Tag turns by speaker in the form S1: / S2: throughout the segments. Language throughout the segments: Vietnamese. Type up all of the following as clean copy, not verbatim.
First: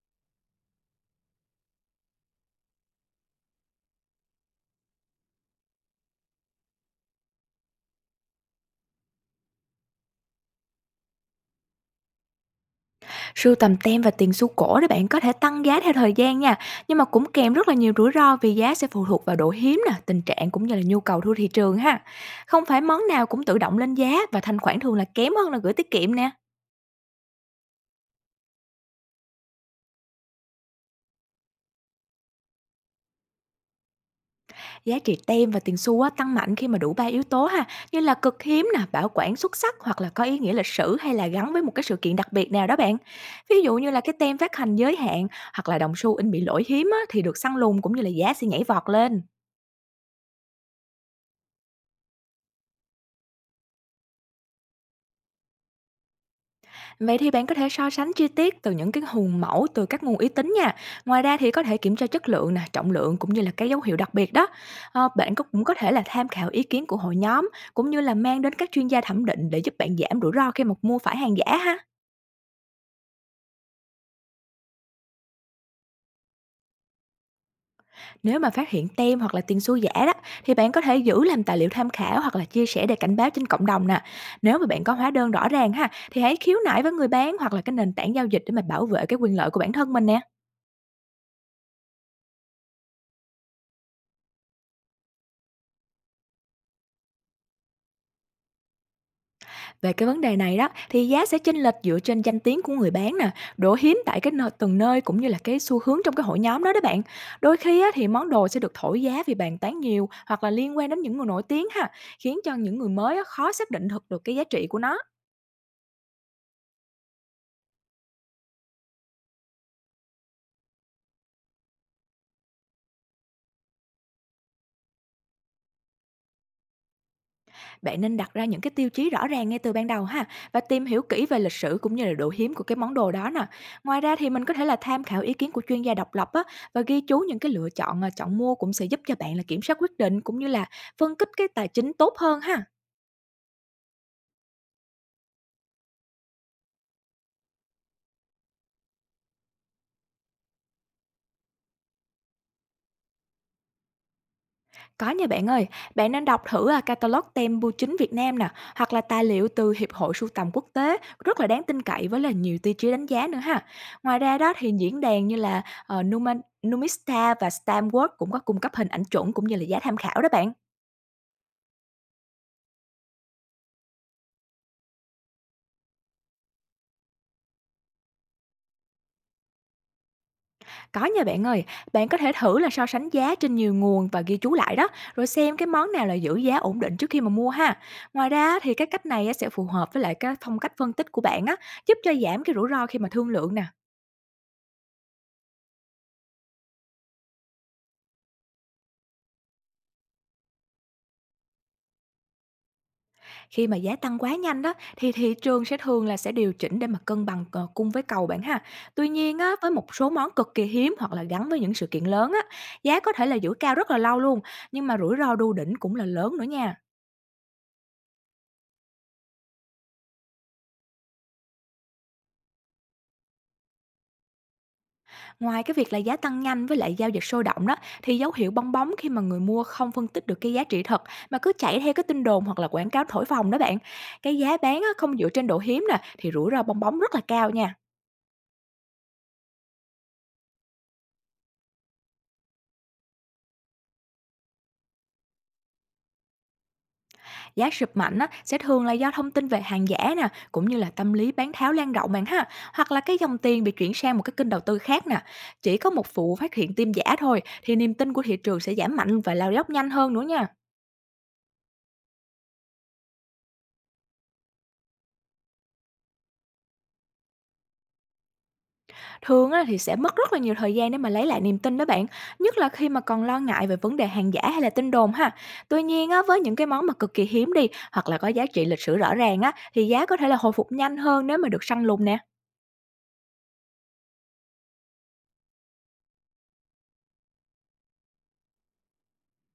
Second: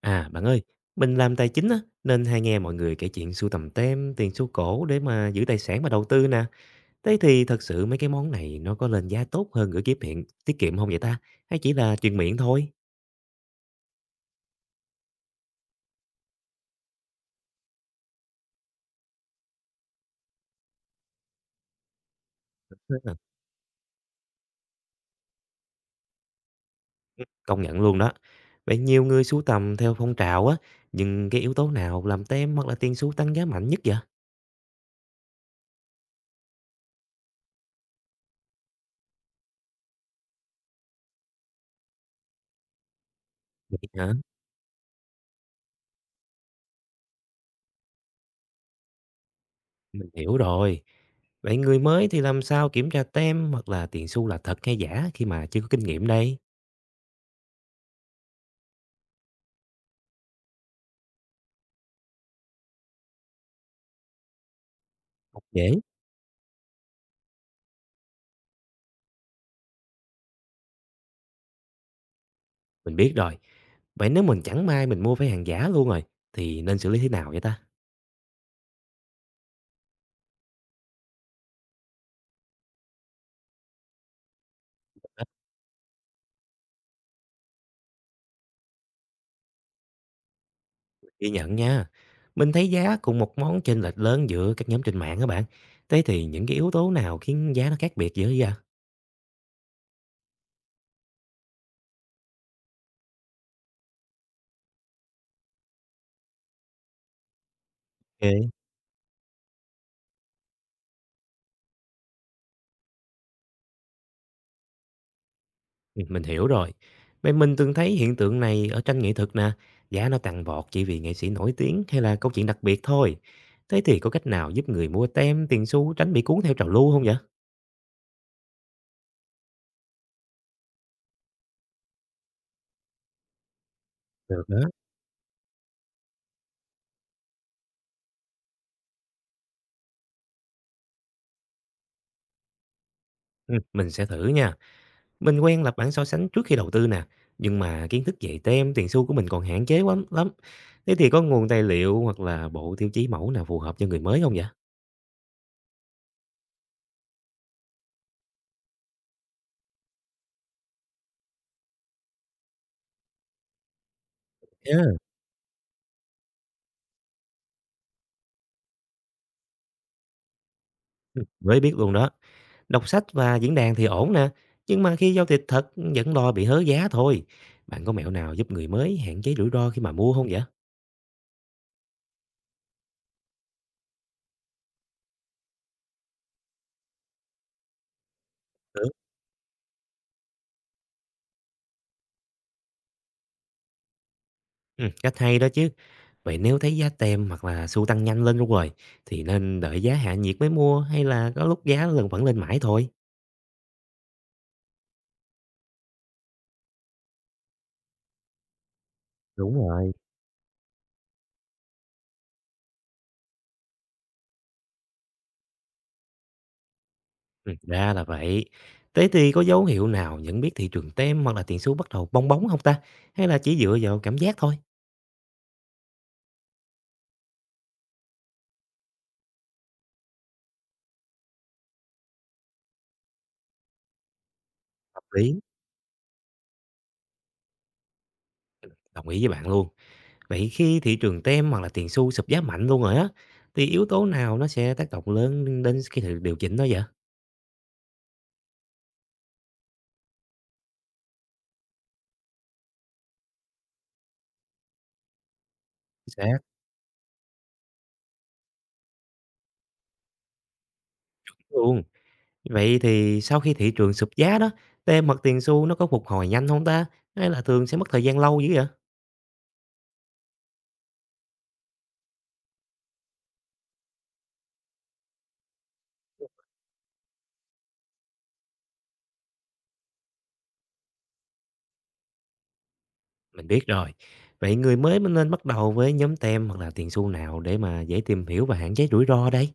S1: À, bạn ơi, mình làm tài chính á, nên hay nghe mọi người kể chuyện sưu tầm tem, tiền xu cổ để mà giữ tài sản và đầu tư nè. Thế thì thật sự mấy cái món này nó có lên giá tốt hơn gửi kiếp hiện tiết kiệm không vậy ta? Hay chỉ là truyền miệng thôi?
S2: Sưu tầm tem và tiền xu cổ để bạn có thể tăng giá theo thời gian nha, nhưng mà cũng kèm rất là nhiều rủi ro vì giá sẽ phụ thuộc vào độ hiếm nè, tình trạng cũng như là nhu cầu thu thị trường ha. Không phải món
S1: Ừ,
S2: nào cũng tự động lên giá, và thanh khoản thường là kém hơn là gửi tiết kiệm nè.
S1: công nhận luôn đó. Vậy nhiều người sưu tầm theo phong trào á, nhưng cái yếu tố nào làm tem hoặc là tiền xu tăng giá mạnh nhất vậy?
S2: Giá trị tem và tiền xu á, tăng mạnh khi mà đủ ba yếu tố ha, như là cực hiếm nè, bảo quản xuất sắc, hoặc là có ý nghĩa lịch sử hay là gắn với một cái sự kiện đặc biệt nào đó bạn. Ví dụ
S1: Vậy
S2: như là cái
S1: hả?
S2: tem phát hành giới hạn, hoặc là đồng xu in bị lỗi hiếm á, thì được săn lùng cũng như là giá sẽ nhảy vọt lên.
S1: Mình hiểu rồi. Vậy người mới thì làm sao kiểm tra tem hoặc là tiền xu là thật hay giả khi mà chưa có kinh nghiệm đây?
S2: Vậy thì bạn có thể so sánh chi tiết từ những cái hùng mẫu từ các nguồn uy tín nha. Ngoài ra thì có thể kiểm tra chất lượng nè, trọng lượng, cũng như là cái dấu hiệu đặc biệt đó.
S1: Không
S2: Cũng
S1: dễ.
S2: có thể là tham khảo ý kiến của hội nhóm, cũng như là mang đến các chuyên gia thẩm định để giúp bạn giảm rủi ro khi mà mua phải hàng giả ha.
S1: Mình biết rồi. Vậy nếu mình chẳng may mình mua phải hàng giả luôn rồi, thì nên xử lý thế nào vậy ta?
S2: Nếu mà phát hiện tem hoặc là tiền xu giả đó, thì bạn có thể giữ làm tài liệu tham khảo, hoặc là chia sẻ để cảnh báo trên cộng đồng nè. Nếu mà bạn có hóa đơn rõ ràng ha, thì hãy khiếu nại với người bán hoặc là cái nền tảng giao dịch để mà bảo vệ cái quyền lợi của bản thân mình nè.
S1: Ghi nhận nha. Mình thấy giá cùng một món chênh lệch lớn giữa các nhóm trên mạng các bạn. Thế thì những cái yếu tố nào khiến giá nó khác biệt dữ vậy?
S2: Về cái vấn đề này đó, thì giá sẽ chênh lệch dựa trên danh tiếng của người bán nè, độ hiếm tại cái nơi từng nơi, cũng như là cái xu hướng trong cái hội nhóm đó đó bạn. Đôi khi á, thì món đồ
S1: Ok,
S2: sẽ được thổi giá vì bàn tán nhiều, hoặc là liên quan đến những người nổi tiếng ha, khiến cho những người mới á, khó xác định thực được cái giá trị của nó.
S1: ừ, mình hiểu rồi. Vậy mình từng thấy hiện tượng này ở tranh nghệ thuật nè. Giá nó tăng vọt chỉ vì nghệ sĩ nổi tiếng hay là câu chuyện đặc biệt thôi. Thế thì có cách nào giúp người mua tem, tiền xu tránh bị cuốn theo trào lưu không vậy?
S2: Bạn nên đặt ra những cái tiêu chí rõ ràng ngay từ ban đầu ha, và tìm hiểu kỹ về lịch sử cũng như là độ hiếm của cái món đồ đó nè. Ngoài ra thì
S1: Được
S2: mình có
S1: đó.
S2: thể là tham khảo ý kiến của chuyên gia độc lập á, và ghi chú những cái lựa chọn à, chọn mua cũng sẽ giúp cho bạn là kiểm soát quyết định, cũng như là phân tích cái tài chính tốt hơn ha.
S1: Ừ, mình sẽ thử nha. Mình quen lập bảng so sánh trước khi đầu tư nè, nhưng mà kiến thức về tem, tiền xu của mình còn hạn chế lắm lắm. Thế thì có nguồn tài liệu hoặc là bộ tiêu chí mẫu nào phù hợp cho người mới không vậy?
S2: Có nha bạn ơi, bạn nên đọc thử à, catalog tem bưu chính Việt Nam nè, hoặc là tài liệu từ Hiệp hội Sưu tầm Quốc tế, rất là đáng tin cậy với là nhiều tiêu chí đánh giá nữa ha. Ngoài ra đó thì
S1: Yeah.
S2: diễn đàn như là ờ, Numa- Numista và Stamworks cũng có cung cấp hình ảnh chuẩn, cũng như là giá tham khảo đó bạn.
S1: Ừ, mới biết luôn đó. Đọc sách và diễn đàn thì ổn nè, nhưng mà khi giao dịch thật vẫn lo bị hớ giá thôi. Bạn có mẹo nào giúp người mới hạn chế rủi ro khi mà mua không vậy?
S2: Có nha bạn ơi, bạn có thể thử là so sánh giá trên nhiều nguồn và ghi chú lại đó, rồi xem cái món nào là giữ giá ổn định trước khi mà mua ha. Ngoài ra thì cái
S1: Được.
S2: cách này á, sẽ phù hợp với lại cái phong cách phân tích của bạn á, giúp cho giảm cái rủi ro khi mà thương lượng nè.
S1: Ừ, cách hay đó chứ. Vậy nếu thấy giá tem hoặc là xu tăng nhanh lên luôn rồi, thì nên đợi giá hạ nhiệt mới mua hay là có lúc giá lần vẫn lên mãi thôi?
S2: Khi mà giá tăng quá nhanh đó, thì thị trường sẽ thường là sẽ điều chỉnh để mà cân bằng cung với cầu bạn ha. Tuy nhiên á,
S1: Đúng
S2: với
S1: rồi.
S2: một số món cực kỳ hiếm hoặc là gắn với những sự kiện lớn á, giá có thể là giữ cao rất là lâu luôn, nhưng mà rủi ro đu đỉnh cũng là lớn nữa nha.
S1: Ra là vậy. Thế thì có dấu hiệu nào nhận biết thị trường tem hoặc là tiền số bắt đầu bong bóng không ta? Hay là chỉ dựa vào cảm giác thôi?
S2: Ngoài cái việc là giá tăng nhanh với lại giao dịch sôi động đó, thì dấu hiệu bong bóng khi mà người mua không phân tích được cái giá trị thật, mà cứ chạy theo cái tin đồn hoặc là quảng cáo thổi phồng đó bạn. Cái giá bán á,
S1: Hợp
S2: không dựa
S1: lý.
S2: trên độ hiếm nè, thì rủi ro bong bóng rất là cao nha.
S1: Đồng ý với bạn luôn. Vậy khi thị trường tem hoặc là tiền xu sụp giá mạnh luôn rồi á, thì yếu tố nào nó sẽ tác động lớn đến cái sự điều chỉnh đó vậy?
S2: Giá sụp mạnh á, sẽ thường là do thông tin về hàng giả nè, cũng như là tâm lý bán tháo lan rộng bạn ha, hoặc là cái dòng tiền bị chuyển sang một cái kênh đầu tư khác nè. Chỉ có một
S1: Chính
S2: vụ
S1: xác.
S2: phát hiện tin giả thôi, thì niềm tin của thị trường sẽ giảm mạnh và lao dốc nhanh hơn nữa nha.
S1: Luôn. Vậy thì sau khi thị trường sụp giá đó, tem hoặc tiền xu nó có phục hồi nhanh không ta? Hay là thường sẽ mất thời gian lâu dữ vậy?
S2: Thường á, thì sẽ mất rất là nhiều thời gian để mà lấy lại niềm tin đó bạn, nhất là khi mà còn lo ngại về vấn đề hàng giả hay là tin đồn ha. Tuy nhiên á, với những cái món mà cực kỳ hiếm đi, hoặc là có giá trị lịch sử rõ ràng á, thì giá có thể là hồi phục nhanh hơn nếu mà được săn lùng nè.
S1: Mình biết rồi. Vậy người mới mới nên bắt đầu với nhóm tem hoặc là tiền xu nào để mà dễ tìm hiểu và hạn chế rủi ro đây?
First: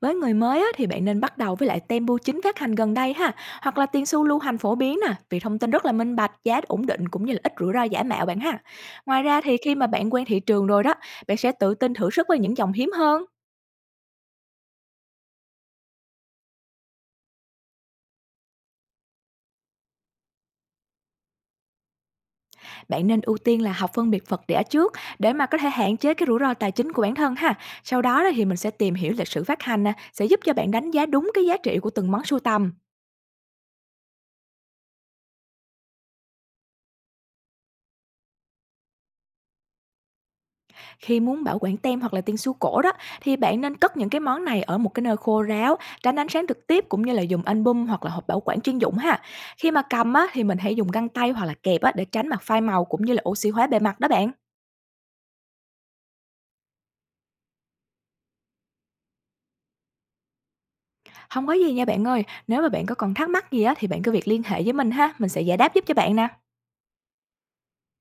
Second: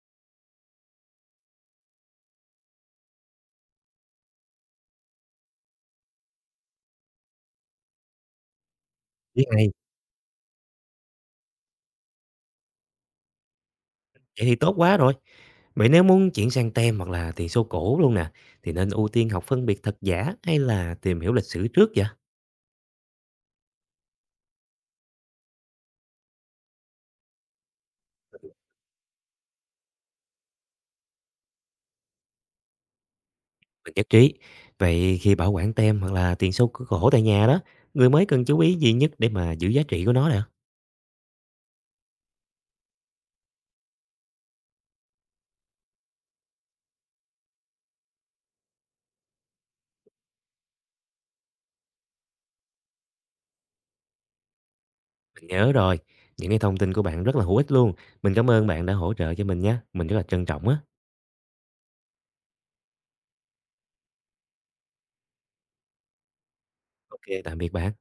S2: Với người mới á, thì bạn nên bắt đầu với lại tempo chính phát hành gần đây ha, hoặc là tiền xu lưu hành phổ biến nè, vì thông tin rất là minh bạch, giá ổn định, cũng như là ít rủi ro giả mạo bạn ha. Ngoài ra
S1: Biết
S2: thì
S1: ngay,
S2: khi mà bạn quen thị trường rồi đó, bạn sẽ tự tin thử sức với những dòng hiếm hơn.
S1: vậy thì tốt quá rồi. Vậy nếu muốn chuyển sang tem hoặc là tiền xu cổ luôn nè, thì nên ưu tiên học phân biệt thật giả hay là tìm hiểu lịch sử trước vậy?
S2: Bạn nên ưu tiên là học phân biệt vật đẻ trước, để mà có thể hạn chế cái rủi ro tài chính của bản thân ha. Sau đó thì mình sẽ tìm hiểu lịch sử phát hành nè, sẽ giúp cho bạn đánh giá đúng cái giá trị của từng món sưu tầm.
S1: Mình nhất trí. Vậy khi bảo quản tem hoặc là tiền xu cổ tại nhà đó, người mới cần chú ý gì nhất để mà giữ giá trị của nó nè?
S2: Khi muốn bảo quản tem hoặc là tiên xu cổ đó, thì bạn nên cất những cái món này ở một cái nơi khô ráo, tránh ánh sáng trực tiếp, cũng như là dùng album hoặc là hộp bảo quản chuyên dụng ha. Khi mà cầm á, thì mình hãy dùng găng tay hoặc là kẹp á để tránh mặt phai màu, cũng như là oxy hóa bề mặt đó bạn.
S1: Mình nhớ rồi. Những cái thông tin của bạn rất là hữu ích luôn. Mình cảm ơn bạn đã hỗ trợ cho mình nhé. Mình rất là trân trọng á.
S2: Không có gì nha bạn ơi, nếu mà bạn có còn thắc mắc gì á, thì bạn cứ việc liên hệ với mình ha, mình sẽ giải đáp giúp cho bạn nè.
S1: Ok, tạm biệt bạn.